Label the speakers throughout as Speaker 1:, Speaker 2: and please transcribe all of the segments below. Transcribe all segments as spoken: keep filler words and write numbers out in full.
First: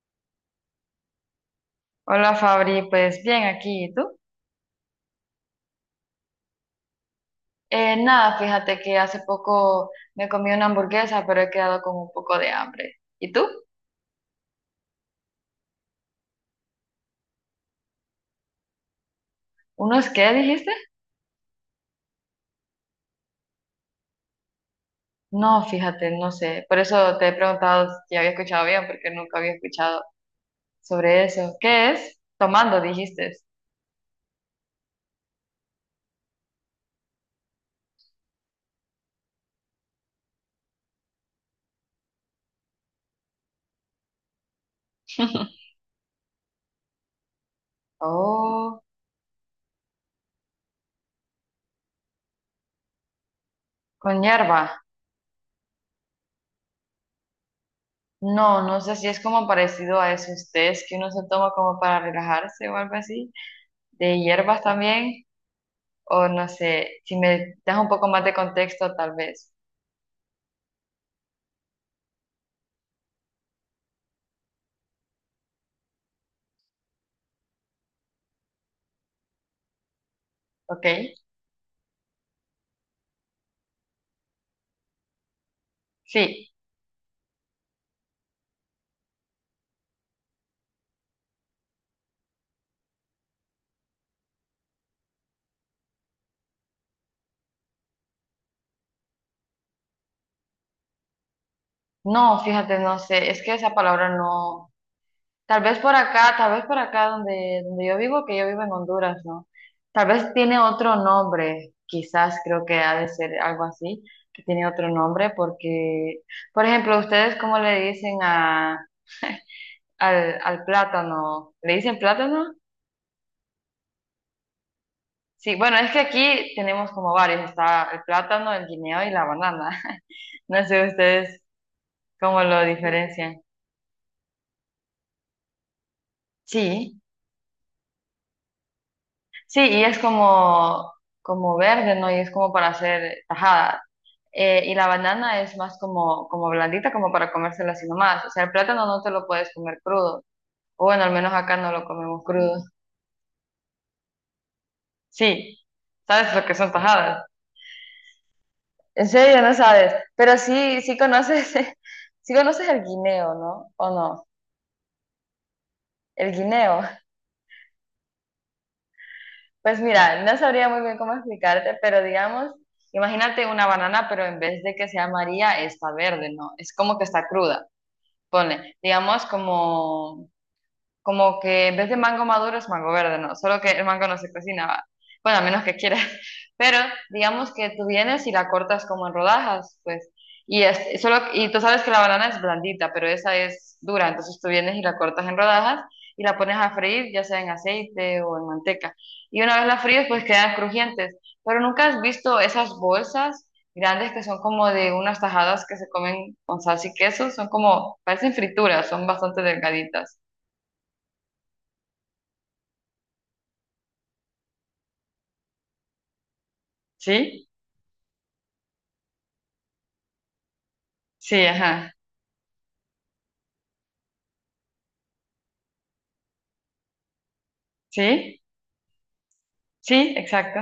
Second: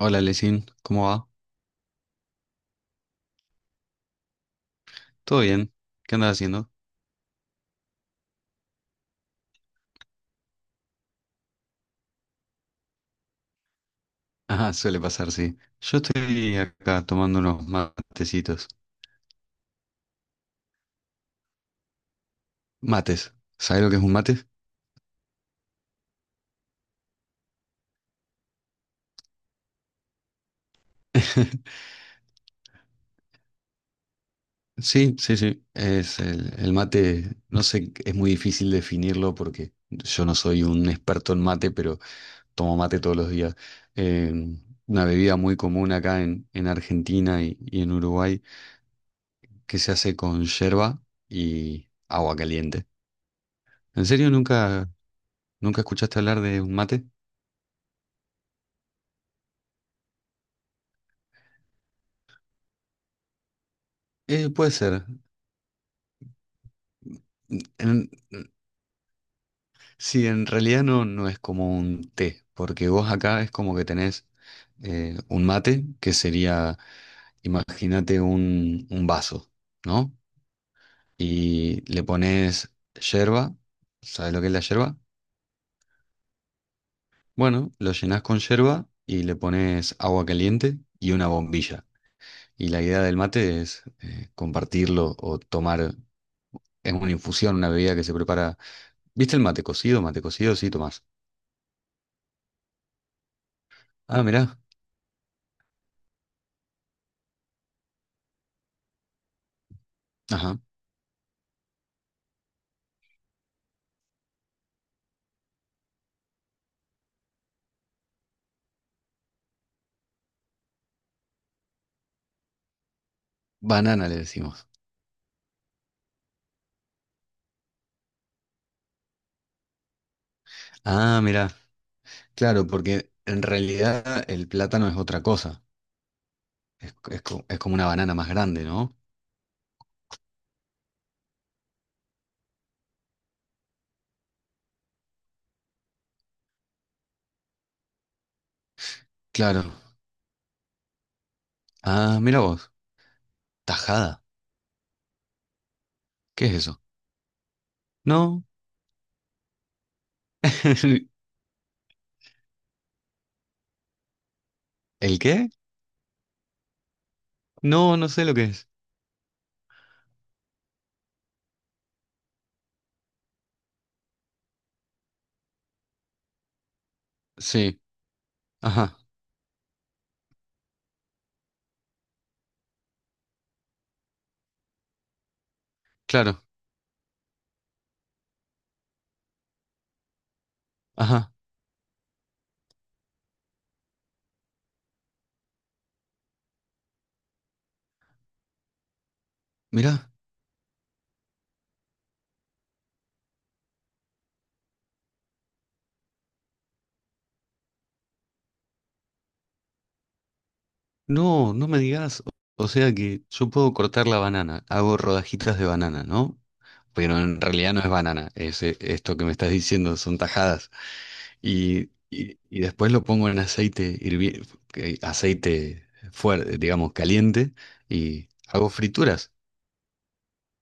Speaker 1: Hola, Lesin, ¿cómo va?
Speaker 2: Hola Fabri, pues bien aquí, ¿y tú?
Speaker 1: ¿Todo bien? ¿Qué andas haciendo?
Speaker 2: Eh, nada, fíjate que hace poco me comí una hamburguesa, pero he quedado con un poco de hambre. ¿Y tú?
Speaker 1: Ah, suele pasar, sí. Yo estoy acá tomando unos matecitos.
Speaker 2: ¿Unos qué dijiste?
Speaker 1: Mates. ¿Sabes lo que es un mate?
Speaker 2: No, fíjate, no sé. Por eso te he preguntado si había escuchado bien, porque nunca había escuchado sobre eso. ¿Qué es? Tomando, dijiste.
Speaker 1: Sí, sí, sí. Es el, el mate, no sé, es muy difícil definirlo porque yo no soy un experto en mate, pero tomo mate todos los días. Eh, una bebida muy común acá en, en Argentina y, y en Uruguay
Speaker 2: Oh,
Speaker 1: que se hace con yerba y agua caliente. ¿En
Speaker 2: con
Speaker 1: serio
Speaker 2: hierba.
Speaker 1: nunca? ¿Nunca escuchaste hablar de un mate?
Speaker 2: No, no sé si es como parecido a esos tés que uno se toma como para relajarse o algo así. De
Speaker 1: Eh,
Speaker 2: hierbas
Speaker 1: puede ser.
Speaker 2: también. O no sé, si me das un poco
Speaker 1: En-
Speaker 2: más de contexto, tal vez.
Speaker 1: sí, en realidad no, no es como un té, porque vos acá es como que tenés eh, un mate, que sería, imagínate un, un vaso, ¿no?
Speaker 2: ¿Ok?
Speaker 1: Y le pones yerba, ¿sabes lo que es la yerba?
Speaker 2: Sí.
Speaker 1: Bueno, lo llenás con yerba y le pones agua caliente y una bombilla. Y la idea del mate es eh, compartirlo o tomar, es una infusión, una bebida que se prepara. ¿Viste el mate cocido? Mate cocido, sí, Tomás.
Speaker 2: No, fíjate, no sé. Es que esa palabra
Speaker 1: Ah, mirá.
Speaker 2: no. Tal vez por acá, tal vez por acá donde, donde yo vivo, que yo vivo en Honduras, ¿no? Tal vez
Speaker 1: Ajá.
Speaker 2: tiene otro nombre. Quizás creo que ha de ser algo así, que tiene otro nombre, porque, por ejemplo, ¿ustedes cómo le dicen a, al, al plátano? ¿Le dicen plátano?
Speaker 1: Banana le decimos.
Speaker 2: Sí, bueno, es que aquí tenemos como varios. Está el plátano, el guineo y la banana. No sé
Speaker 1: Ah,
Speaker 2: ustedes
Speaker 1: mirá.
Speaker 2: cómo lo
Speaker 1: Claro, porque
Speaker 2: diferencian.
Speaker 1: en realidad el plátano es otra cosa. Es,
Speaker 2: Sí,
Speaker 1: es co- es como una banana más grande, ¿no?
Speaker 2: sí, y es como, como verde, ¿no? Y es como para hacer tajada. Eh, y la banana es más como, como blandita, como para comérsela así nomás. O sea, el plátano no te lo puedes
Speaker 1: Claro.
Speaker 2: comer crudo. O bueno, al menos acá no lo
Speaker 1: Ah,
Speaker 2: comemos
Speaker 1: mira
Speaker 2: crudo.
Speaker 1: vos. Tajada.
Speaker 2: Sí, ¿sabes lo
Speaker 1: ¿Qué
Speaker 2: que
Speaker 1: es
Speaker 2: son
Speaker 1: eso?
Speaker 2: tajadas?
Speaker 1: No.
Speaker 2: En serio, no sabes. Pero sí, sí conoces, sí conoces el guineo, ¿no? ¿O no?
Speaker 1: ¿El qué?
Speaker 2: El guineo.
Speaker 1: No, no sé lo que es.
Speaker 2: Pues mira, no sabría muy bien cómo explicarte, pero digamos, imagínate una banana, pero en vez de que sea amarilla, está verde, ¿no? Es como que está cruda.
Speaker 1: Sí.
Speaker 2: Ponle,
Speaker 1: Ajá.
Speaker 2: digamos como, como que en vez de mango maduro es mango verde, ¿no? Solo que el mango no se cocina, ¿va? Bueno, a menos que quieras.
Speaker 1: Claro.
Speaker 2: Pero digamos que tú vienes y la cortas como en rodajas, pues. Y, es, solo,
Speaker 1: Ajá.
Speaker 2: y tú sabes que la banana es blandita, pero esa es dura. Entonces tú vienes y la cortas en rodajas y la pones a freír, ya sea en aceite o en manteca. Y una vez la fríes,
Speaker 1: Mirá.
Speaker 2: pues quedan crujientes. Pero nunca has visto esas bolsas grandes que son como de unas tajadas que se comen con salsa y queso. Son como, parecen frituras, son bastante delgaditas.
Speaker 1: No, no me digas, o sea que yo puedo cortar la banana, hago rodajitas de banana, ¿no? Pero en
Speaker 2: ¿Sí?
Speaker 1: realidad no es banana, es eh, esto que me estás diciendo, son tajadas.
Speaker 2: Sí,
Speaker 1: Y,
Speaker 2: ajá.
Speaker 1: y, y después lo pongo en aceite hirvi- que- aceite fuerte, digamos, caliente, y
Speaker 2: Sí,
Speaker 1: hago frituras.
Speaker 2: sí, exacto.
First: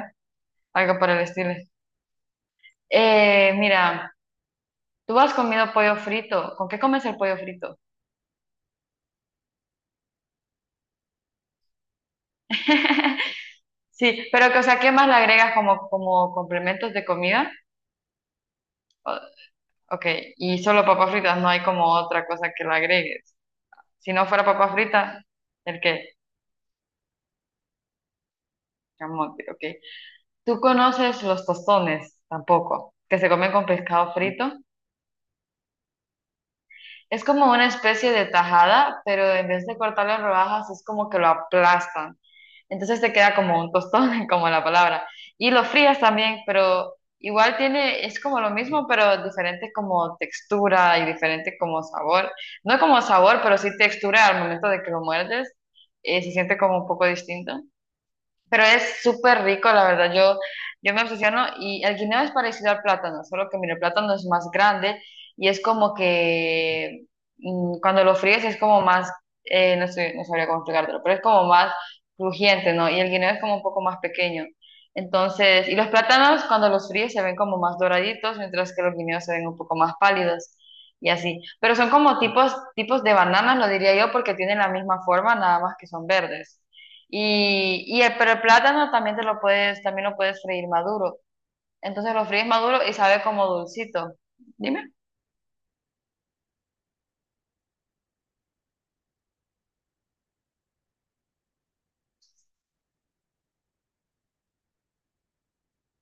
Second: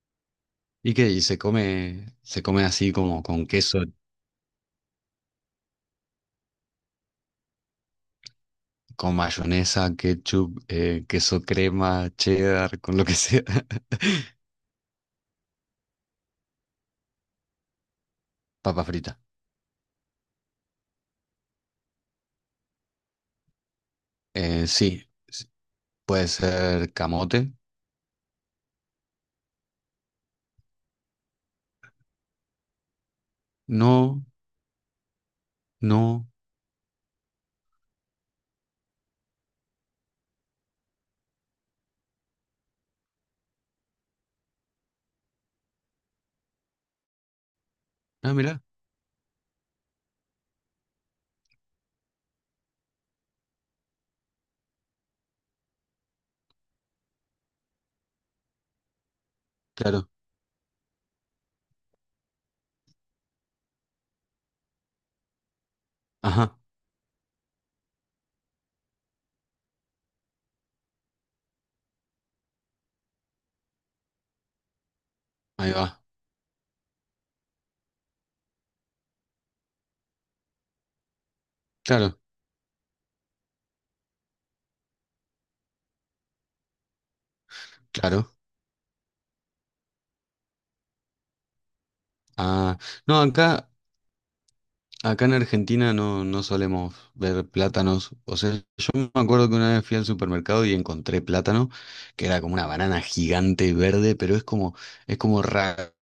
Speaker 1: ¿Y
Speaker 2: Algo
Speaker 1: qué?
Speaker 2: por el
Speaker 1: Y se
Speaker 2: estilo.
Speaker 1: come, se come así como con
Speaker 2: Eh,
Speaker 1: queso,
Speaker 2: mira, tú has comido pollo frito. ¿Con qué comes el pollo frito?
Speaker 1: con mayonesa, ketchup, eh, queso crema, cheddar, con lo que sea.
Speaker 2: Sí, pero que, o sea, ¿qué más le agregas como, como complementos de comida?
Speaker 1: Papa frita.
Speaker 2: O- ok, y solo papas fritas, no hay como otra cosa que le agregues. Si no fuera
Speaker 1: Eh,
Speaker 2: papas
Speaker 1: sí.
Speaker 2: fritas, ¿el qué?
Speaker 1: Puede ser camote.
Speaker 2: Camote, ok. ¿Tú conoces los tostones? Tampoco. Que se comen con pescado
Speaker 1: No,
Speaker 2: frito.
Speaker 1: no.
Speaker 2: Es como una especie de tajada, pero en vez de cortarlo en rodajas, es como que lo aplastan. Entonces te queda como un tostón, como la palabra. Y lo frías también, pero igual tiene, es
Speaker 1: Ah,
Speaker 2: como lo
Speaker 1: mira,
Speaker 2: mismo, pero diferente como textura y diferente como sabor. No como sabor, pero sí textura al momento de que lo muerdes, eh, se siente como un poco distinto. Pero es súper rico, la
Speaker 1: claro.
Speaker 2: verdad. Yo, yo me obsesiono y el guineo es parecido al plátano, solo que mira, el plátano es más grande y es como
Speaker 1: Ajá,
Speaker 2: que mm, cuando lo fríes es como más, eh, no sé, no sabría cómo explicártelo, pero es como más crujiente, ¿no? Y el guineo es como un poco más pequeño. Entonces,
Speaker 1: ahí
Speaker 2: y los
Speaker 1: va.
Speaker 2: plátanos cuando los fríes se ven como más doraditos, mientras que los guineos se ven un poco más pálidos y así. Pero son como
Speaker 1: Claro,
Speaker 2: tipos, tipos de bananas, lo diría yo, porque tienen la misma forma, nada más que son verdes. Y, y el,
Speaker 1: claro.
Speaker 2: pero el plátano también te lo puedes, también lo puedes freír maduro. Entonces lo fríes
Speaker 1: Ah,
Speaker 2: maduro y
Speaker 1: no,
Speaker 2: sabe como
Speaker 1: acá,
Speaker 2: dulcito. Dime.
Speaker 1: acá en Argentina no, no solemos ver plátanos. O sea, yo me acuerdo que una vez fui al supermercado y encontré plátano, que era como una banana gigante verde, pero es como, es como raro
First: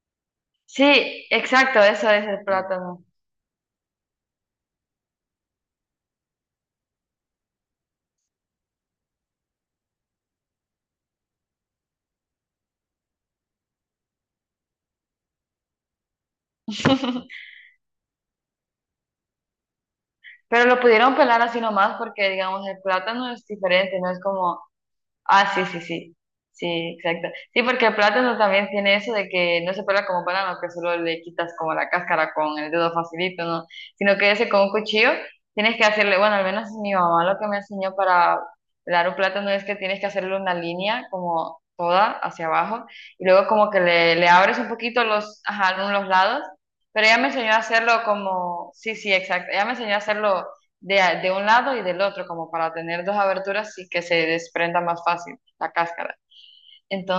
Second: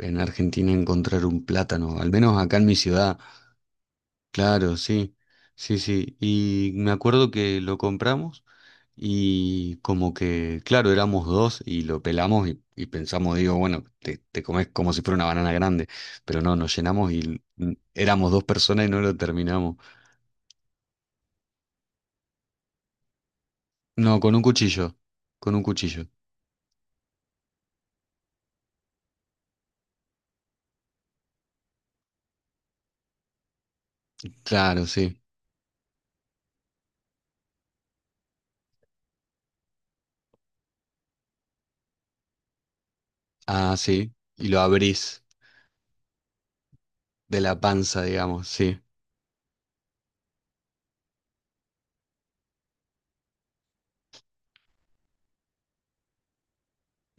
Speaker 1: en Argentina encontrar
Speaker 2: Sí,
Speaker 1: un
Speaker 2: exacto,
Speaker 1: plátano.
Speaker 2: eso
Speaker 1: Al
Speaker 2: es
Speaker 1: menos
Speaker 2: el
Speaker 1: acá en mi
Speaker 2: plátano.
Speaker 1: ciudad. Claro, sí, sí, sí. Y me acuerdo que lo compramos y como que, claro, éramos dos y lo pelamos y, y pensamos, digo, bueno, te, te comes como si fuera una banana grande, pero no, nos llenamos y mm, éramos dos personas y no lo terminamos.
Speaker 2: Pero lo pudieron pelar así nomás porque, digamos, el plátano es diferente, no
Speaker 1: No,
Speaker 2: es
Speaker 1: con un
Speaker 2: como
Speaker 1: cuchillo,
Speaker 2: Ah,
Speaker 1: con un
Speaker 2: sí, sí,
Speaker 1: cuchillo.
Speaker 2: sí. Sí, exacto. Sí, porque el plátano también tiene eso de que no se pela como banano, que solo le quitas como la cáscara con el dedo facilito, ¿no? Sino que ese con un
Speaker 1: Claro,
Speaker 2: cuchillo
Speaker 1: sí.
Speaker 2: tienes que hacerle, bueno, al menos mi mamá lo que me enseñó para pelar un plátano es que tienes que hacerle una línea como toda hacia abajo y luego como
Speaker 1: Ah,
Speaker 2: que
Speaker 1: sí.
Speaker 2: le, le
Speaker 1: Y
Speaker 2: abres
Speaker 1: lo
Speaker 2: un poquito
Speaker 1: abrís
Speaker 2: los, ajá, los lados, pero ella me
Speaker 1: de
Speaker 2: enseñó a
Speaker 1: la
Speaker 2: hacerlo
Speaker 1: panza, digamos,
Speaker 2: como,
Speaker 1: sí.
Speaker 2: sí, sí, exacto. Ella me enseñó a hacerlo de, a- de un lado y del otro, como para tener dos aberturas y que se desprenda más fácil la cáscara.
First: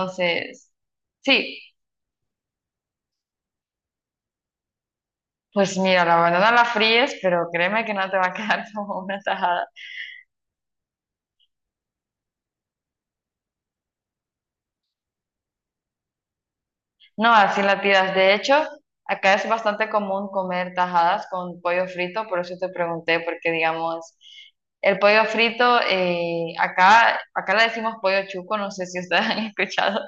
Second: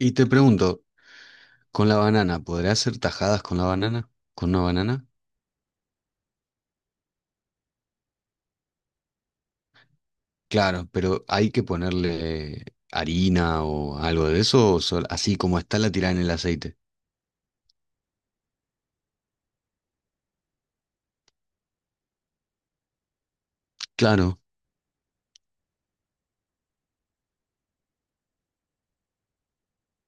Speaker 1: Y te pregunto,
Speaker 2: sí,
Speaker 1: ¿con la banana, podrás hacer tajadas con la banana? ¿Con una banana?
Speaker 2: pues mira, la banana la fríes, pero créeme que no te va a quedar como una tajada.
Speaker 1: Claro, pero hay que ponerle harina o algo de eso, o sol- así como está la tirada en el aceite.
Speaker 2: No, así la tiras. De hecho, acá es bastante común comer tajadas con pollo frito, por eso te pregunté, porque digamos...
Speaker 1: Claro,
Speaker 2: El pollo frito, eh, acá, acá le decimos pollo chuco, no sé si ustedes han escuchado.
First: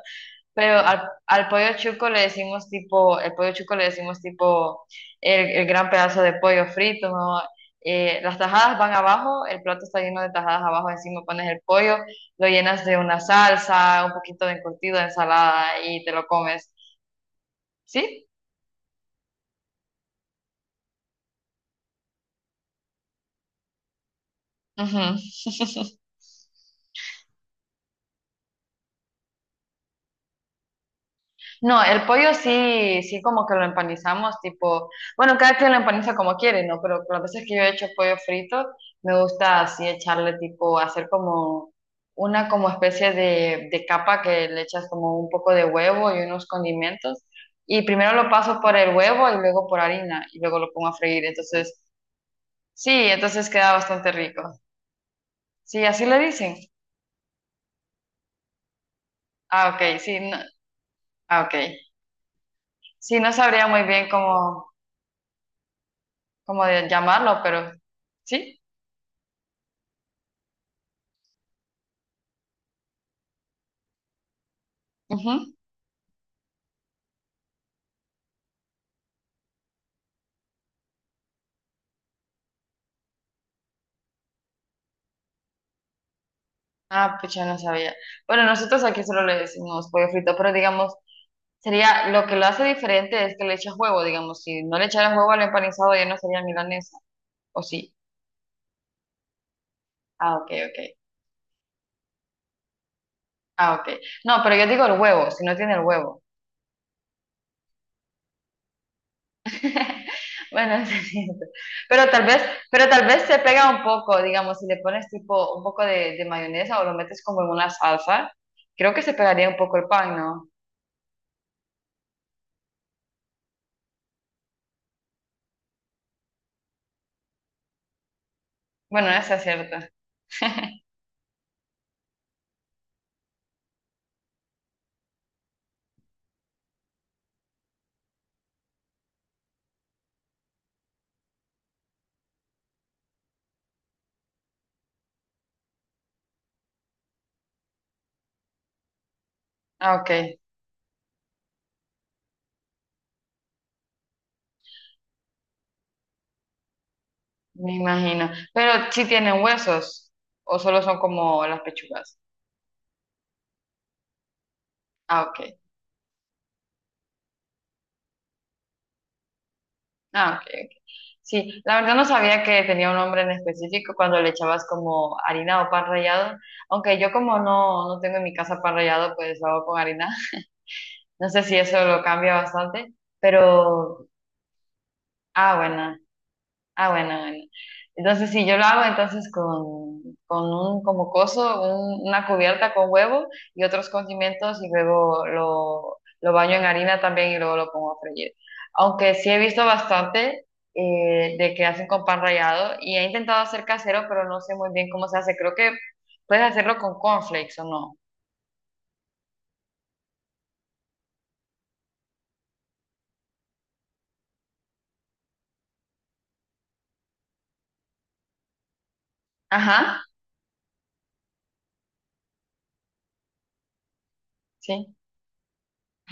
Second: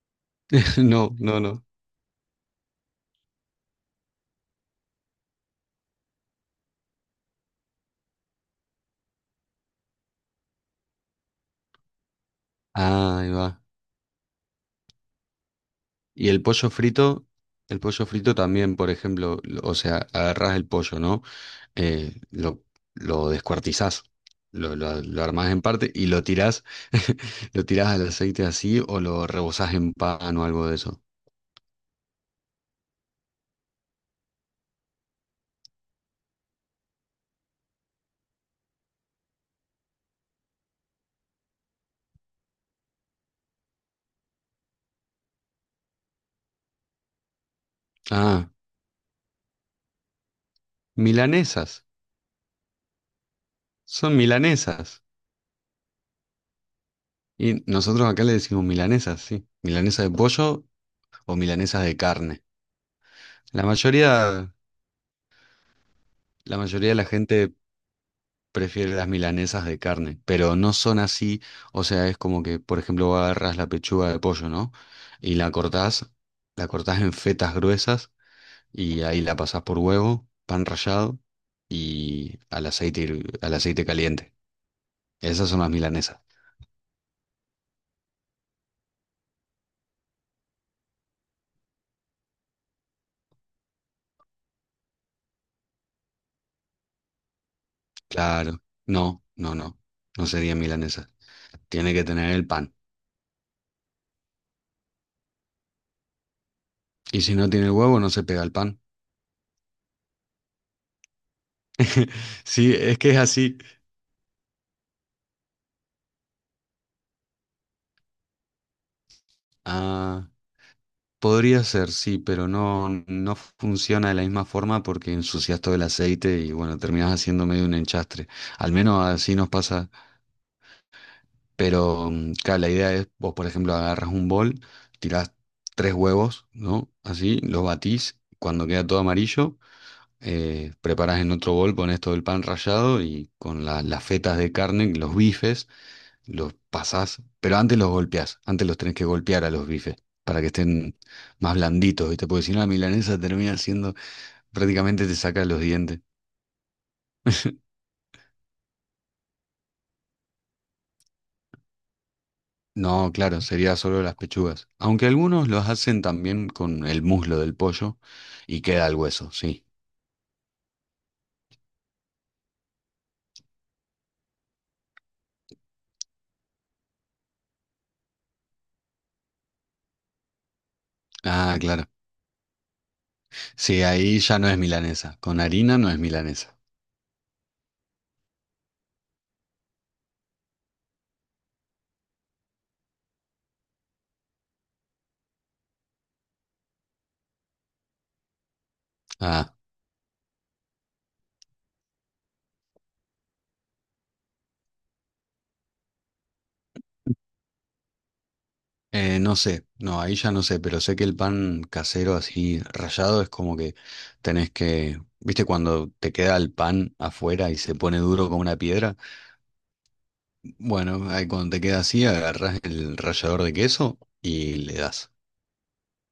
Speaker 2: Pero al,
Speaker 1: no, no,
Speaker 2: al
Speaker 1: no.
Speaker 2: pollo chuco le decimos tipo, el pollo chuco le decimos tipo el, el gran pedazo de pollo frito, ¿no? Eh, las tajadas van abajo, el plato está lleno de tajadas abajo, encima pones el pollo, lo llenas de
Speaker 1: Ah,
Speaker 2: una
Speaker 1: ahí va.
Speaker 2: salsa, un poquito de encurtido, de ensalada y te lo
Speaker 1: Y el
Speaker 2: comes.
Speaker 1: pollo frito, el pollo
Speaker 2: ¿Sí?
Speaker 1: frito también, por ejemplo, lo- o sea, agarrás el pollo, ¿no? Eh, lo, lo descuartizás, lo, lo,
Speaker 2: Ujú.
Speaker 1: lo armás en parte y lo tirás, lo tirás al aceite así o lo rebozás en pan o algo de eso.
Speaker 2: No, el pollo sí, sí como que lo empanizamos, tipo, bueno, cada quien lo empaniza como quiere, ¿no? Pero las veces que yo he hecho pollo frito, me gusta así echarle tipo, hacer como una como especie de, de capa que le echas como un poco de huevo y unos condimentos. Y primero lo
Speaker 1: Ah,
Speaker 2: paso por el huevo y luego por harina y luego lo pongo a freír. Entonces,
Speaker 1: milanesas,
Speaker 2: sí, entonces queda
Speaker 1: son
Speaker 2: bastante rico.
Speaker 1: milanesas.
Speaker 2: Sí, así le dicen.
Speaker 1: Y nosotros acá le decimos milanesas, sí.
Speaker 2: Ah, ok,
Speaker 1: Milanesa de
Speaker 2: sí, no,
Speaker 1: pollo o
Speaker 2: ah, ok.
Speaker 1: milanesas de carne.
Speaker 2: Sí, no
Speaker 1: La
Speaker 2: sabría muy bien
Speaker 1: mayoría,
Speaker 2: cómo,
Speaker 1: la
Speaker 2: cómo de-
Speaker 1: mayoría de la
Speaker 2: llamarlo,
Speaker 1: gente
Speaker 2: pero sí.
Speaker 1: prefiere las milanesas de carne, pero no son así. O sea, es como que, por ejemplo, vos agarrás la pechuga de pollo, ¿no?
Speaker 2: Ujú.
Speaker 1: Y la cortás, la cortás en fetas gruesas y ahí la pasás por huevo, pan rallado y al aceite, hirv- al aceite caliente. Esas son las milanesas.
Speaker 2: Ah, pues ya no sabía. Bueno, nosotros aquí solo le decimos pollo frito, pero digamos, sería lo que lo hace diferente es que le echas huevo, digamos, si no le echaras huevo al empanizado ya no sería milanesa, ¿o sí?
Speaker 1: Claro. No, no, no. No
Speaker 2: Ah, ok,
Speaker 1: sería
Speaker 2: ok.
Speaker 1: milanesa. Tiene que tener el pan.
Speaker 2: Ah, ok. No, pero yo digo el huevo, si no tiene el huevo.
Speaker 1: Y si no tiene huevo, no se pega el pan.
Speaker 2: Bueno, es cierto. Pero tal vez,
Speaker 1: Sí,
Speaker 2: pero
Speaker 1: es
Speaker 2: tal
Speaker 1: que es
Speaker 2: vez se
Speaker 1: así.
Speaker 2: pega un poco, digamos, si le pones tipo un poco de, de mayonesa o lo metes como en una salsa, creo que se pegaría un poco el pan,
Speaker 1: Ah,
Speaker 2: ¿no?
Speaker 1: podría ser, sí, pero no, no funciona de la misma forma porque ensucias todo el aceite y bueno, terminas haciendo medio un enchastre. Al menos
Speaker 2: Bueno, eso
Speaker 1: así
Speaker 2: es
Speaker 1: nos
Speaker 2: cierto.
Speaker 1: pasa. Pero mm, claro, la idea es, vos por ejemplo, agarras un bol, tirás tres huevos, ¿no? Así, los batís. Cuando queda todo amarillo, eh, preparás en otro bol, pones todo el pan rallado y con la- las fetas de carne, los bifes. Los pasás, pero antes los golpeás, antes los tenés que golpear a los bifes
Speaker 2: Ah, ok.
Speaker 1: para que estén más blanditos, ¿viste? Porque si no, la milanesa termina siendo, prácticamente te saca los dientes.
Speaker 2: Me imagino. Pero sí tienen huesos o solo son como las pechugas.
Speaker 1: No, claro, sería solo las pechugas. Aunque
Speaker 2: Ah,
Speaker 1: algunos
Speaker 2: ok.
Speaker 1: los hacen también con el muslo del pollo y queda el hueso, sí.
Speaker 2: Ah, ok, ok. Sí, la verdad no sabía que tenía un nombre en específico cuando le echabas como harina o pan rallado. Aunque yo como no, no tengo en mi casa pan rallado, pues lo hago con harina. No sé si
Speaker 1: Ah,
Speaker 2: eso
Speaker 1: claro.
Speaker 2: lo cambia bastante,
Speaker 1: Sí,
Speaker 2: pero...
Speaker 1: ahí ya no es milanesa. Con
Speaker 2: Ah,
Speaker 1: harina no
Speaker 2: bueno.
Speaker 1: es milanesa.
Speaker 2: Ah, bueno, bueno. Entonces, si yo lo hago entonces con, con un como coso, un- una cubierta con huevo y otros condimentos y luego lo, lo baño en harina también y luego lo pongo a freír. Aunque sí he
Speaker 1: Ah,
Speaker 2: visto bastante eh, de que hacen con pan rallado y he intentado hacer casero, pero no sé muy bien cómo se hace. Creo que puedes hacerlo con cornflakes o no.
Speaker 1: Eh, no sé, no, ahí ya no sé, pero sé que el pan casero así rallado es como que tenés que, viste, cuando te queda el pan afuera y se pone duro como una piedra,
Speaker 2: Ajá,
Speaker 1: bueno, ahí cuando te queda así, agarrás el rallador de queso y le
Speaker 2: sí.
Speaker 1: das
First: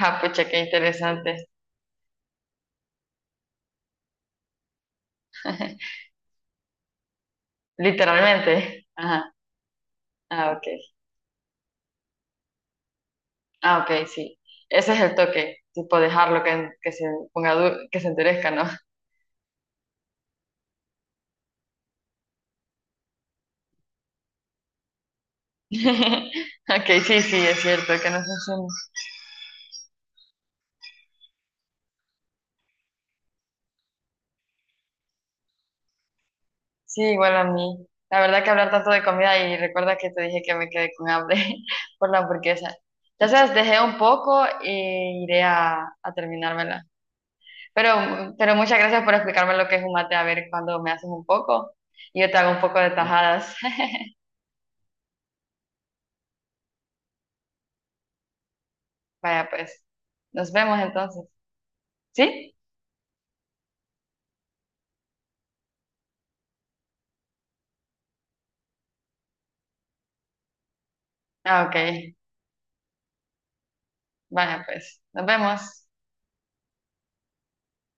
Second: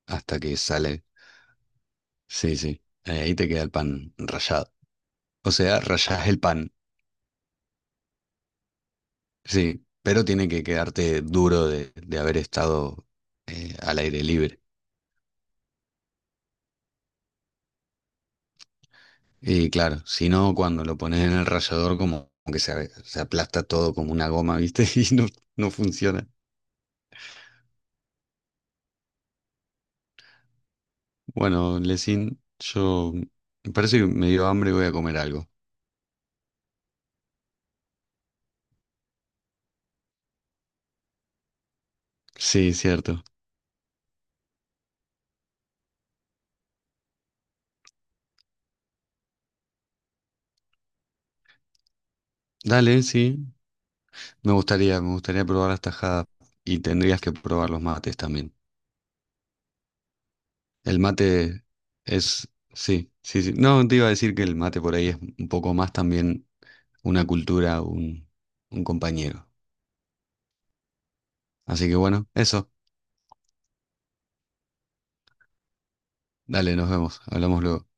Speaker 2: Ah,
Speaker 1: hasta
Speaker 2: pucha,
Speaker 1: que
Speaker 2: qué
Speaker 1: sale.
Speaker 2: interesante.
Speaker 1: Sí, sí, eh, ahí te queda el pan rallado. O sea, rallás el pan,
Speaker 2: Literalmente. Ajá.
Speaker 1: sí, pero tiene
Speaker 2: Ah, ok.
Speaker 1: que quedarte duro de, de haber estado eh,
Speaker 2: Ah,
Speaker 1: al
Speaker 2: ok,
Speaker 1: aire
Speaker 2: sí.
Speaker 1: libre.
Speaker 2: Ese es el toque, tipo dejarlo que, que se ponga du- que se enterezca, ¿no?
Speaker 1: Y claro, si no, cuando lo pones en el rallador, como que se, se aplasta todo como una goma, ¿viste? Y no, no funciona.
Speaker 2: Ok, sí, sí, es cierto, que no funciona.
Speaker 1: Bueno, Lesin, yo me parece que me dio hambre y voy a comer algo.
Speaker 2: Sí, igual a mí. La verdad que hablar tanto de comida y recuerda que te dije que me quedé con hambre por la
Speaker 1: Sí,
Speaker 2: hamburguesa.
Speaker 1: cierto.
Speaker 2: Ya sabes, dejé un poco e iré a, a terminármela. Pero, pero muchas gracias por explicarme lo que es un mate, a ver cuando me haces un poco y yo te hago un poco de
Speaker 1: Dale, sí.
Speaker 2: tajadas.
Speaker 1: Me gustaría, me gustaría probar las tajadas y tendrías que probar los mates también.
Speaker 2: Vaya, pues, nos vemos
Speaker 1: El
Speaker 2: entonces.
Speaker 1: mate es,
Speaker 2: ¿Sí?
Speaker 1: sí, sí, sí. No, te iba a decir que el mate por ahí es un poco más también una cultura, un, un compañero.
Speaker 2: Ah,
Speaker 1: Así que
Speaker 2: ok.
Speaker 1: bueno, eso.
Speaker 2: Vaya, pues, nos vemos.
Speaker 1: Dale, nos vemos. Hablamos luego.